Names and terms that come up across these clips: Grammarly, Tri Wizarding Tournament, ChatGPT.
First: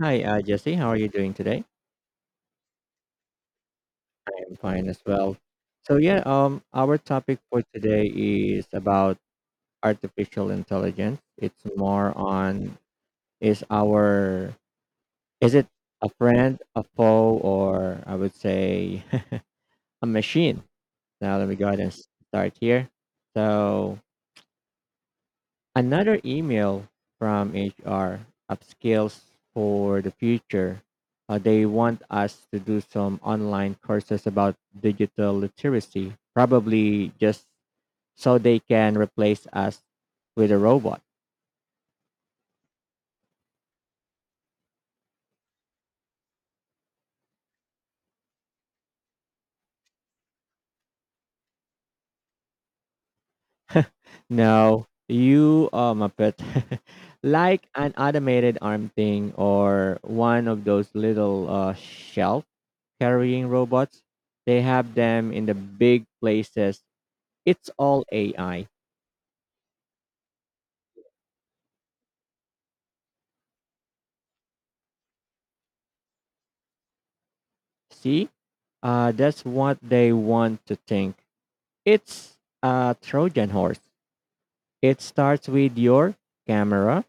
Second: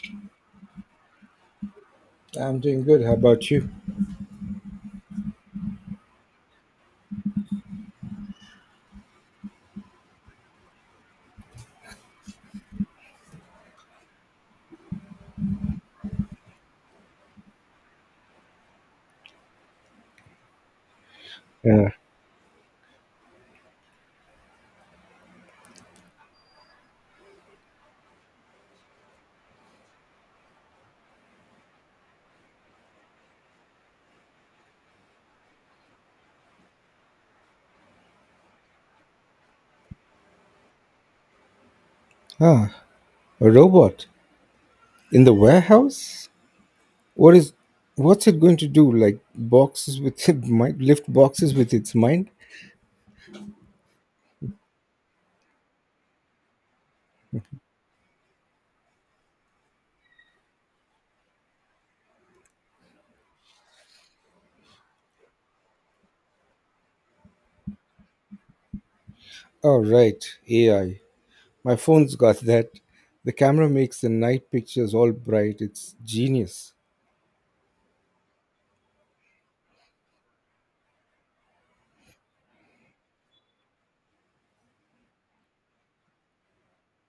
Hi, Jesse. How are you doing today? I'm doing good. How about you? I am fine as well. So our topic for today is about artificial intelligence. It's more on is our is it a friend, a foe, or I would say a machine. Now let me go ahead Yeah. and start here. So another email from HR upskills for the future. They want us to do some online courses about digital literacy, probably just so they can replace us with a robot. Ah, a robot in the warehouse? What is what's it going to do? Like boxes with it might lift boxes with its mind? No, you are Muppet. Like an automated arm thing or one of those little shelf carrying robots. They have them in the big places. It's all AI. Oh right, AI. My phone's got that. The camera makes the night pictures all bright. It's genius. See? That's what they want to think. It's a Trojan horse. It starts with your camera.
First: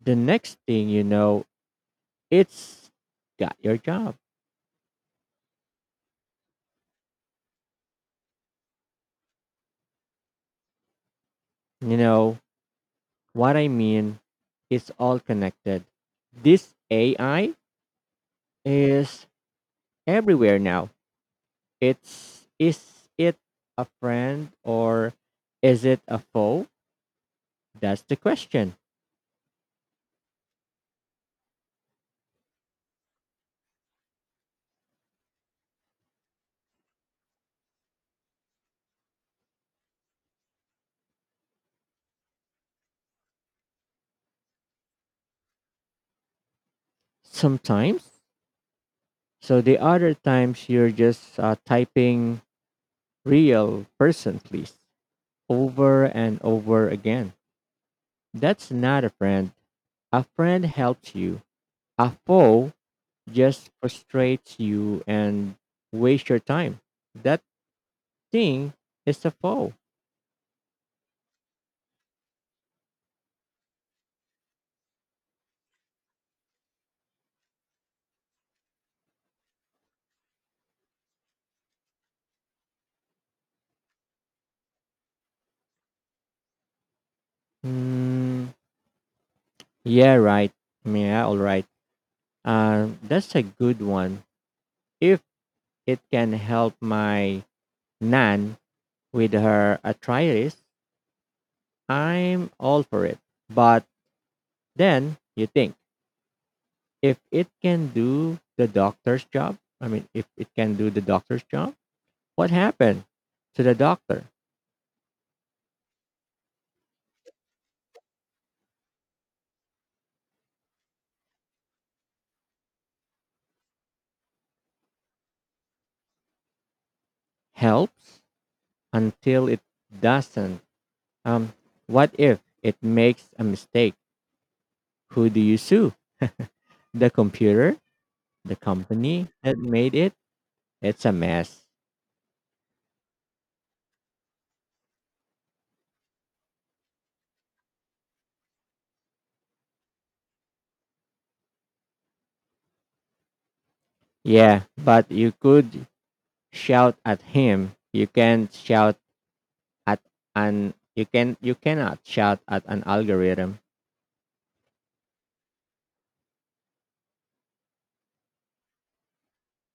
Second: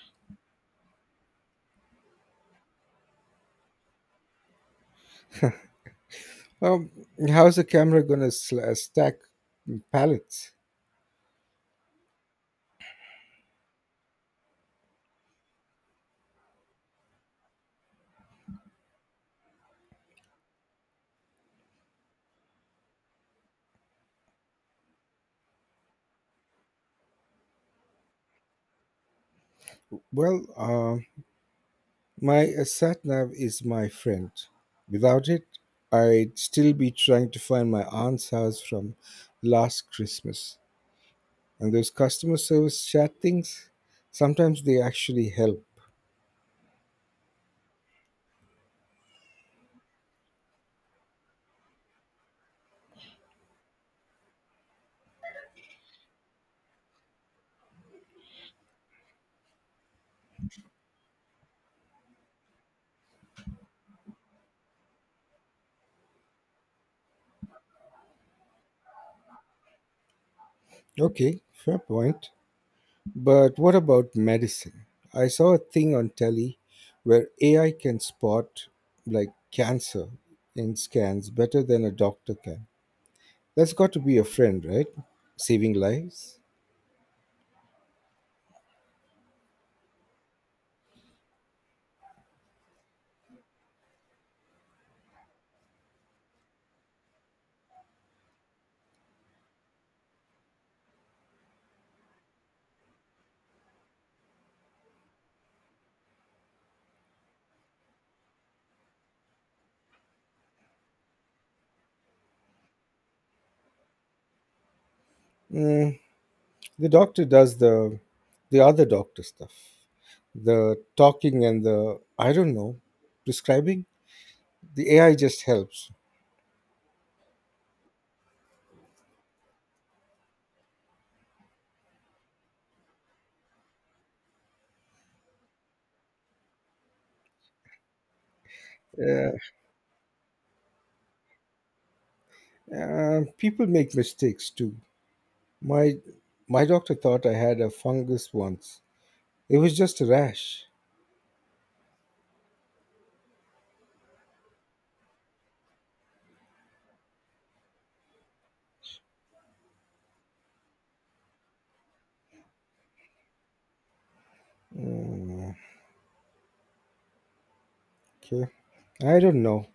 The next thing you know, it's got your job. Um, How's the camera gonna stack pallets? You know what I mean? It's all connected. This AI is everywhere now. It's is it a friend or is it a foe? That's the question. Well, uh, My sat nav is my friend. Without it, I'd still be trying to find my aunt's house from last Christmas. And those customer service chat things, sometimes they actually help. Sometimes. So the other times you're just typing real person, please, over and over again. That's not a friend. A friend helps you. A foe just frustrates you and waste your time. That thing is a foe. Okay, fair point. But what about medicine? I saw a thing on telly where AI can spot like cancer in scans better than a doctor can. That's got to be a friend, right? Saving lives. Mm, yeah, right. Yeah, all right. That's a good one. If it can help my nan with her arthritis, I'm all for it. But then you think if it can do the doctor's job, I mean, if it can do the doctor's job, what happened to the doctor? Hmm. The doctor does the other doctor stuff, the talking and the I don't know, prescribing. The AI just helps. Helps until it doesn't. Um, what if it makes a mistake? Who do you sue? The computer? The company Yeah, that made it? It's a mess. People make mistakes too. My my doctor thought I had a fungus once. It was just a rash. Yeah, but you could shout at him. At you cannot shout at an algorithm. Okay, I don't know.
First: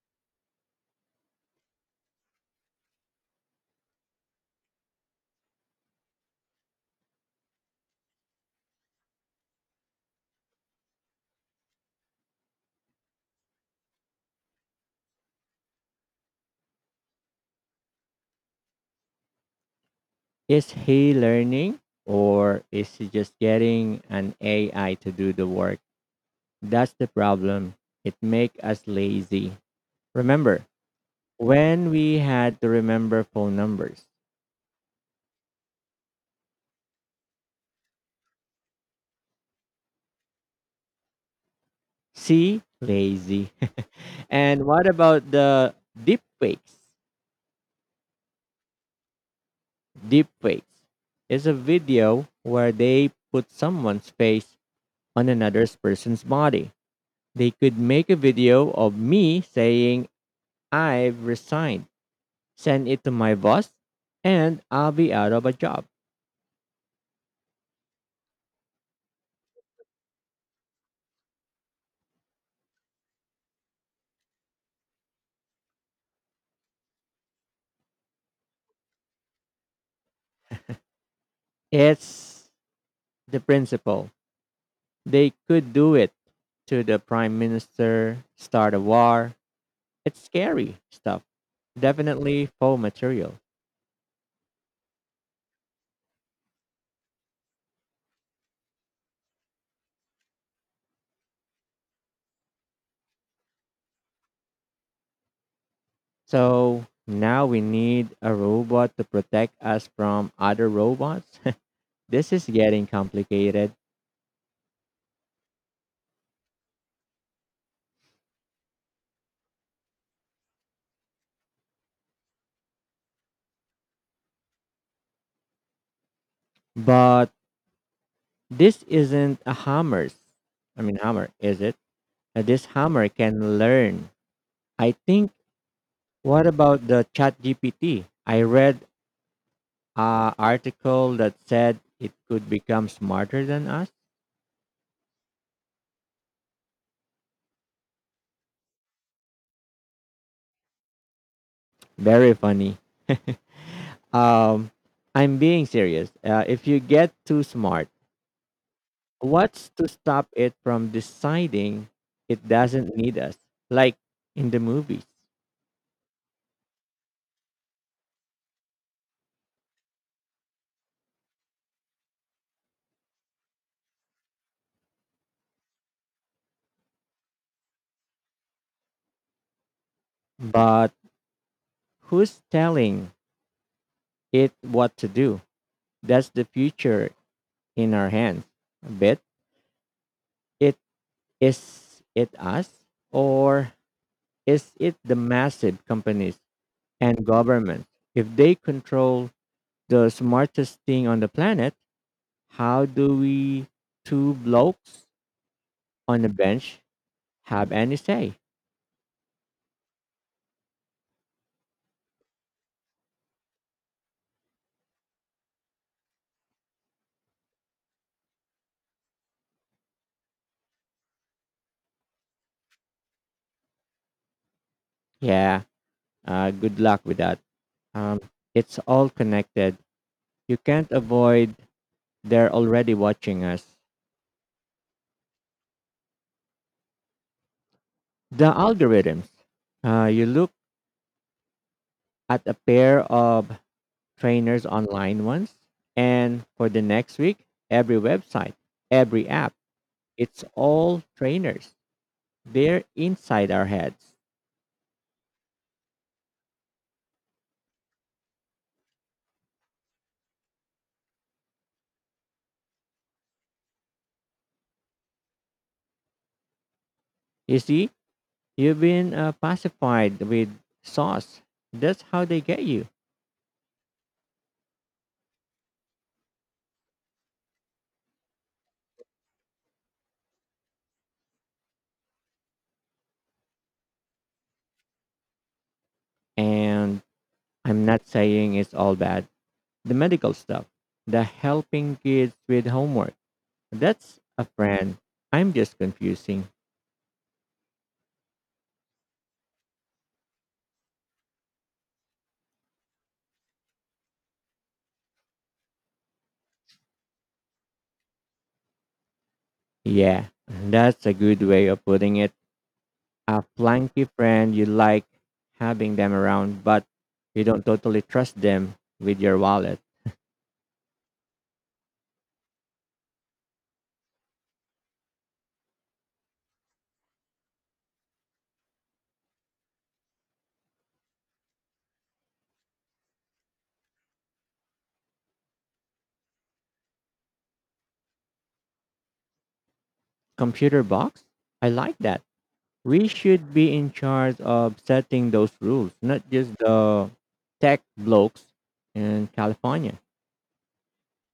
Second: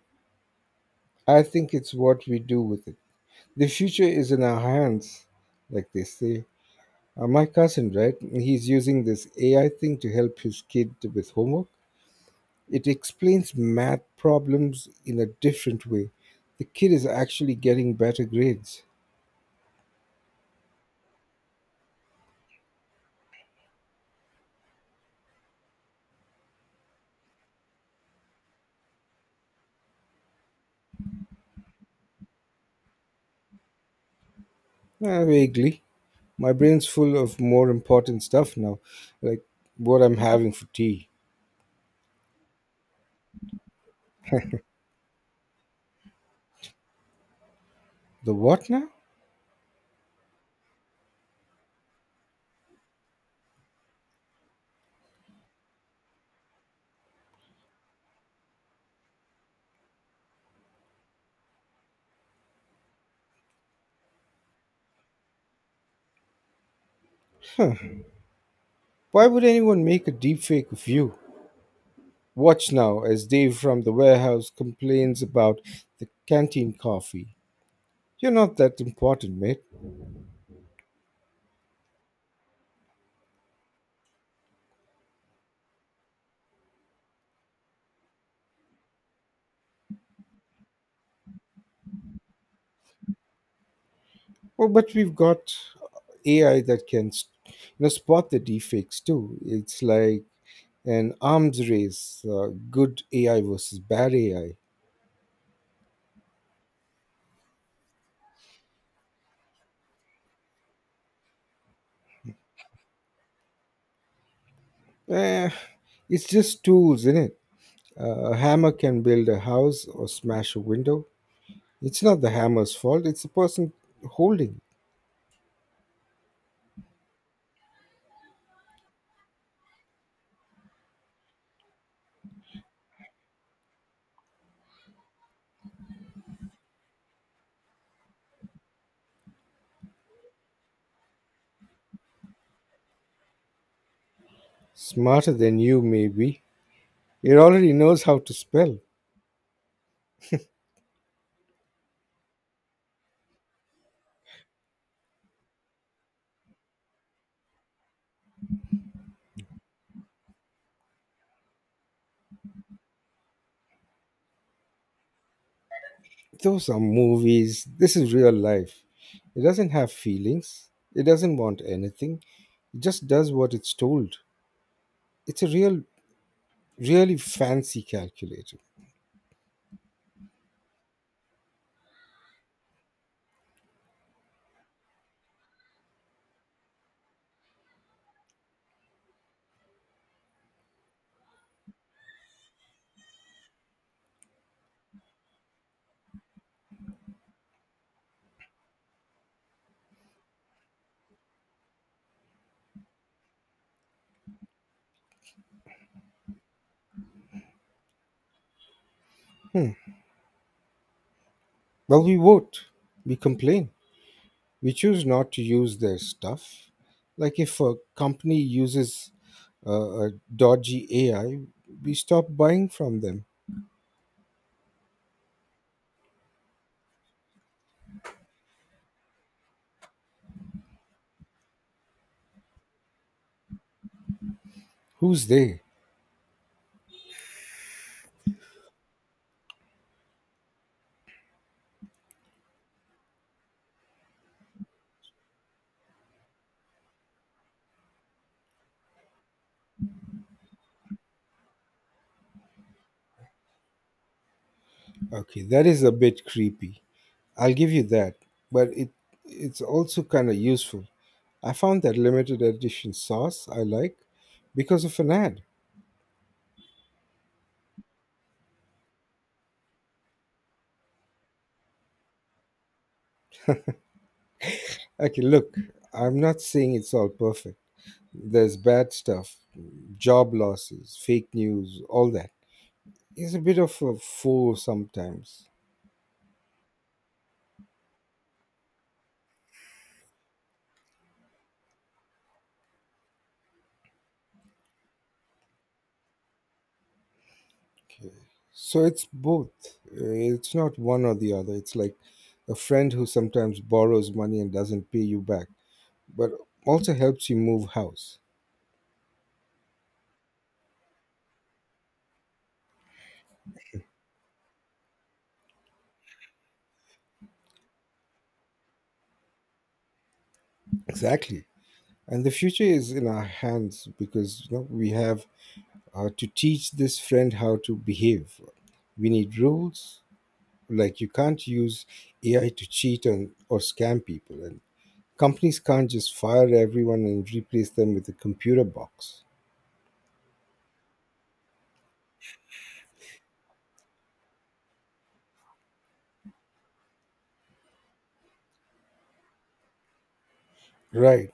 I think it's what we do with it. The future is in our hands, like they say. My cousin, right? He's using this AI thing to help his kid with homework. It explains math problems in a different way. The kid is actually getting better grades. Is he learning or is he just getting an AI to do the work? That's the problem. It make us lazy. Remember when we had to remember phone numbers. Vaguely. My brain's full of more important stuff now, like what I'm having for tea. See, lazy. And what about the deepfakes? The what now? Deepfakes is a video where they put someone's face on another person's body. They could make a video of me saying I've resigned, send it to my boss, and I'll be out of a job. Huh. Why would anyone make a deepfake of you? Watch now as Dave from the warehouse complains about the canteen coffee. You're not that important, mate. It's the principle. They could do it to the prime minister, start a war. It's scary stuff. Definitely faux material. Well, but we've got AI that can, you know, spot the deepfakes too. It's like an arms race, good AI versus bad AI. So now we need a robot to protect us from other robots. This is getting complicated. Eh, it's just tools, innit? A hammer can build a house or smash a window. It's not the hammer's fault, it's the person holding it. But this isn't a hammer. I mean, hammer, is it? This hammer can learn. I think What about the ChatGPT? I read a article that said it could become smarter than us. Smarter than you, maybe. It already knows how to spell. Very funny. Um, I'm being serious. If you get too smart, what's to stop it from deciding it doesn't need us, like in the movies? Those are movies. This is real life. It doesn't have feelings, it doesn't want anything, it just does what it's told. It's a really fancy calculator. But who's telling it what to do? That's the future in our hands. A bit. It is it us or is it the massive companies and governments? If they control the smartest thing on the planet, how do we two blokes on a bench have any say? Hmm. Well, we vote, we complain, we choose not to use their stuff. Like if a company uses a dodgy AI, we stop buying from them. Yeah, good luck with that. Um, it's all connected. You can't avoid They're already watching us. Who's they? The algorithms. You look at a pair of trainers online once, and for the next week, every website, every app, it's all trainers. They're inside our heads. Okay, that is a bit creepy. I'll give you that, but it's also kind of useful. I found that limited edition sauce I like because of an ad. You see, you've been pacified with sauce. That's how they get you. Okay, look, I'm not saying it's all perfect. There's bad stuff, job losses, fake news, all that. He's a bit of a fool sometimes. And I'm not saying it's all bad. The medical stuff, the helping kids with homework. That's a friend. I'm just confusing. Okay. So it's both. It's not one or the other. It's like a friend who sometimes borrows money and doesn't pay you back, but also helps you move house. Yeah, that's a good way of putting it. A flanky friend, you like having them around, but you don't totally trust them with your wallet. Exactly. And the future is in our hands because you know we have to teach this friend how to behave. We need rules. Like you can't use AI to cheat and or scam people, and companies can't just fire everyone and replace them with a computer box. Computer box. I like that. We should be in charge of setting those rules, not just the tech blokes in California. Right.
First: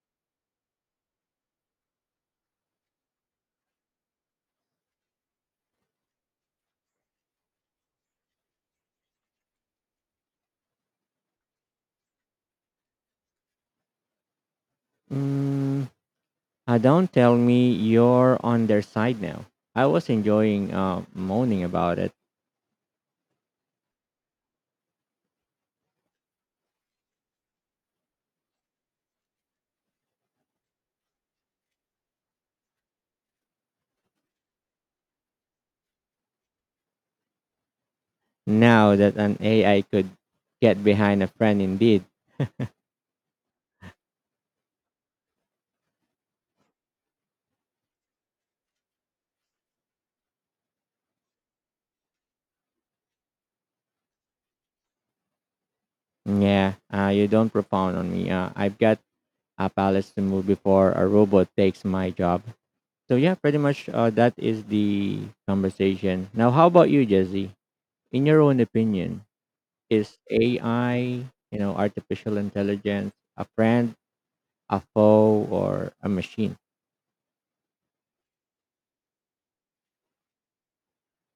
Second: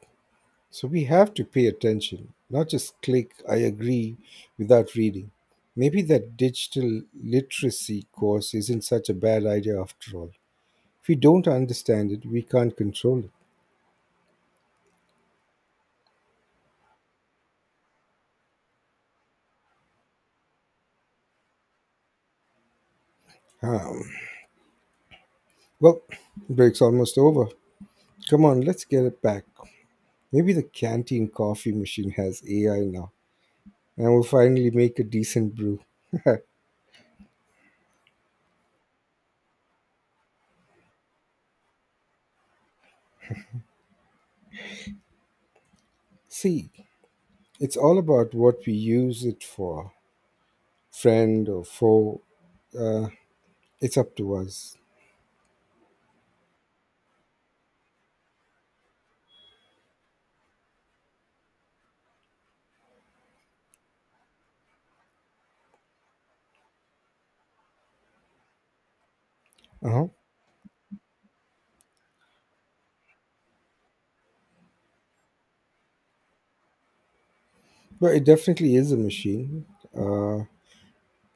So we have to pay attention, not just click, I agree, without reading. Maybe that digital literacy course isn't such a bad idea after all. If we don't understand it, we can't control it. Mm, don't tell me you're on their side now. I was enjoying moaning about it. Um, well, break's almost over. Come on, let's get it back. Maybe the canteen coffee machine has AI now, and we'll finally make a decent brew. Now that an AI could get behind, a friend, indeed. See, it's all about what we use it for, friend or foe. Uh, It's up to us. Yeah, you don't propound on me. I've got a palace to move before a robot takes my job. So yeah, pretty much that is the conversation. Now, how about you, Jesse? In your own opinion, Uh-huh. is AI, you know, artificial intelligence, a friend, a foe, or a machine? But it definitely is a machine. Uh,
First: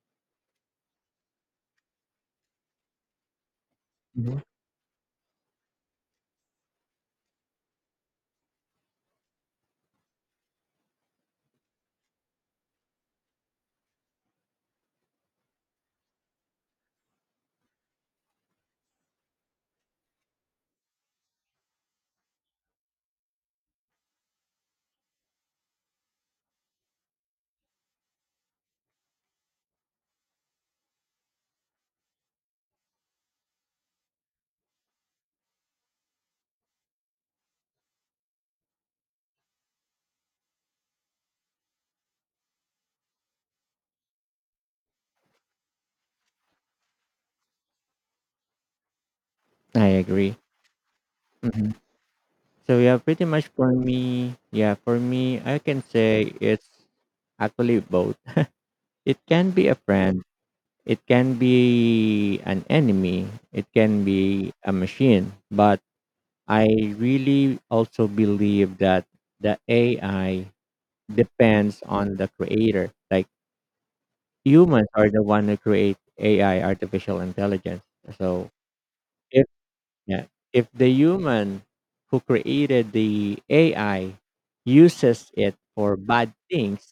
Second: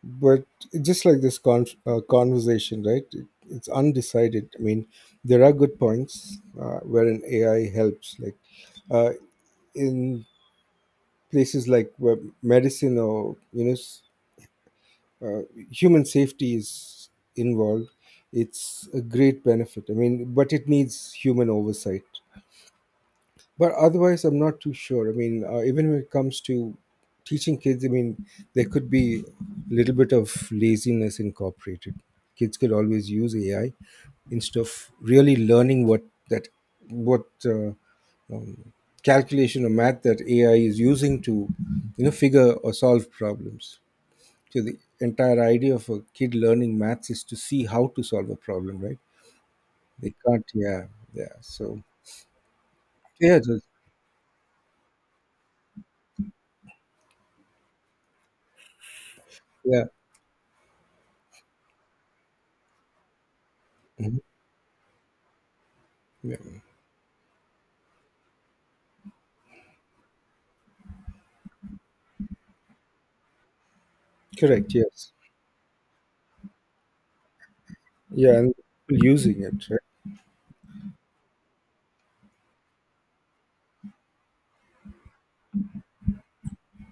but just like this conversation, right? It's Mhm. undecided. I mean, there are good points wherein AI helps, like uh, in places like where medicine or you know, uh, human safety is involved. It's a great benefit. I mean, but it needs human oversight. But otherwise, I'm not too sure. I mean, even when it comes to teaching kids, I mean, there could be a little bit of laziness incorporated. Kids could always use AI instead of really learning that what um, calculation or math that AI is using to, you know, figure or solve problems. So the entire idea of a kid learning maths is to see how to solve a problem, right? I They agree. can't. Yeah. Yeah. Hmm. So So yeah, pretty yeah, much just, for me, yeah, for me, I can say it's actually both. It can be a yeah. friend, it can be an enemy, it can Mhm, be a machine, but yeah. I really also believe that the AI depends on the creator. Like Correct. humans are Yes. the one who create AI, artificial intelligence. Yeah, So and people using if it, right? yeah, if the human who created the AI uses it for bad things,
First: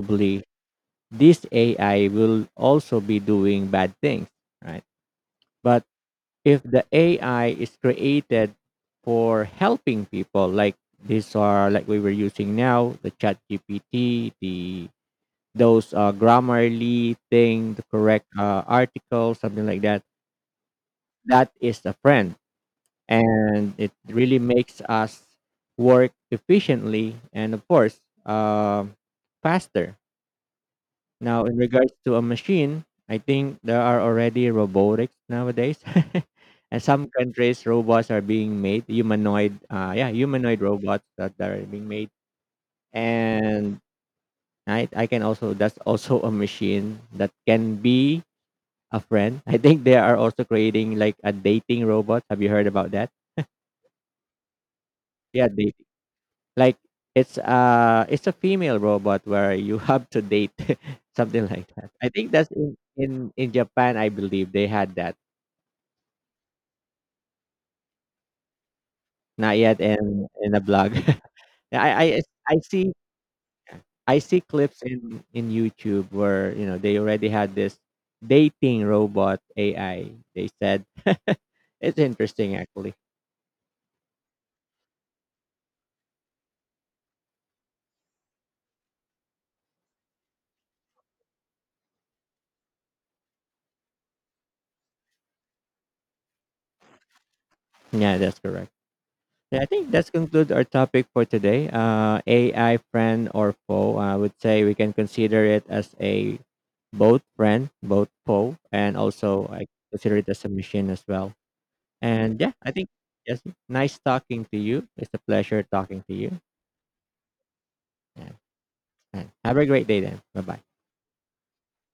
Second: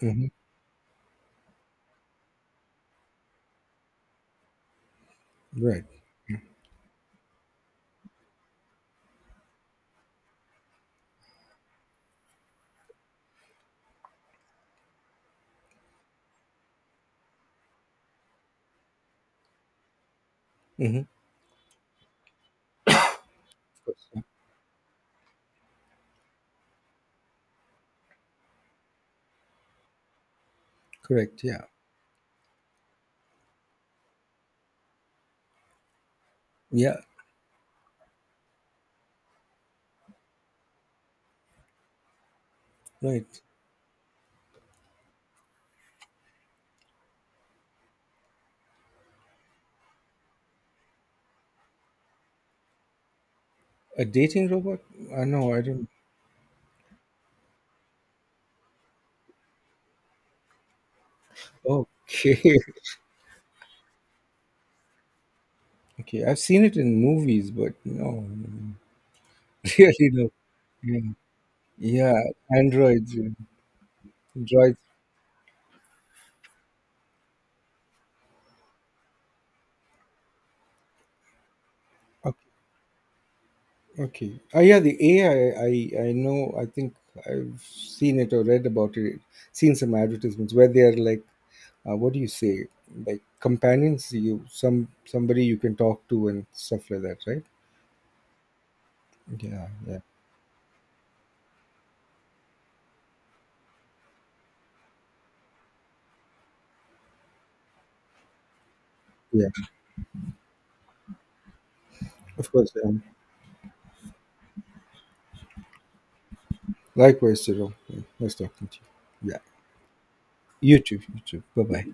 Hmm. this AI will also be doing bad things, right? But Right. if the AI is created for helping people, like these are like we were using now, the chat GPT, the those grammarly thing, the correct article, something like that, Hmm. that is a friend. And it really makes us work efficiently and of course faster. Correct. Now, in Yeah. regards to a machine, I think there are already robotics nowadays. And Yeah. some countries, robots are being made, humanoid, humanoid robots that are being made. Right. And I can also, that's also a machine that can be a friend. I think they are also creating like a dating robot. Have you heard about that? A dating robot? I Yeah, know. I dating. don't. Like it's a female robot where you have to date, something like that. I think that's Okay. in Japan. I believe they had that. Okay. I've seen it in movies, but no, no, Not yet really in no. in a blog. Yeah. Yeah, I Yeah. I I see Androids. Yeah. I see Droids. clips in YouTube where, you know, they already had this dating robot AI, they said. It's Okay. interesting actually. Okay. Oh, yeah. The AI. I know. I think I've seen it or read about it. Seen some advertisements where they are like, what do you say, like companions, you somebody you can talk to and stuff like that, right? Yeah, that's correct. Yeah, I Yeah, think yeah, that's conclude our topic for today. AI friend or foe. I would say we can consider it as a both friend, both foe, and also yeah. I consider it as a machine as well. And Of yeah, I course. think yes, nice talking to you. It's a pleasure talking to you. Likewise, Jerome. Yeah, nice And, talking to and you. Yeah, have a great day then. Bye bye. you too, you too. Bye-bye.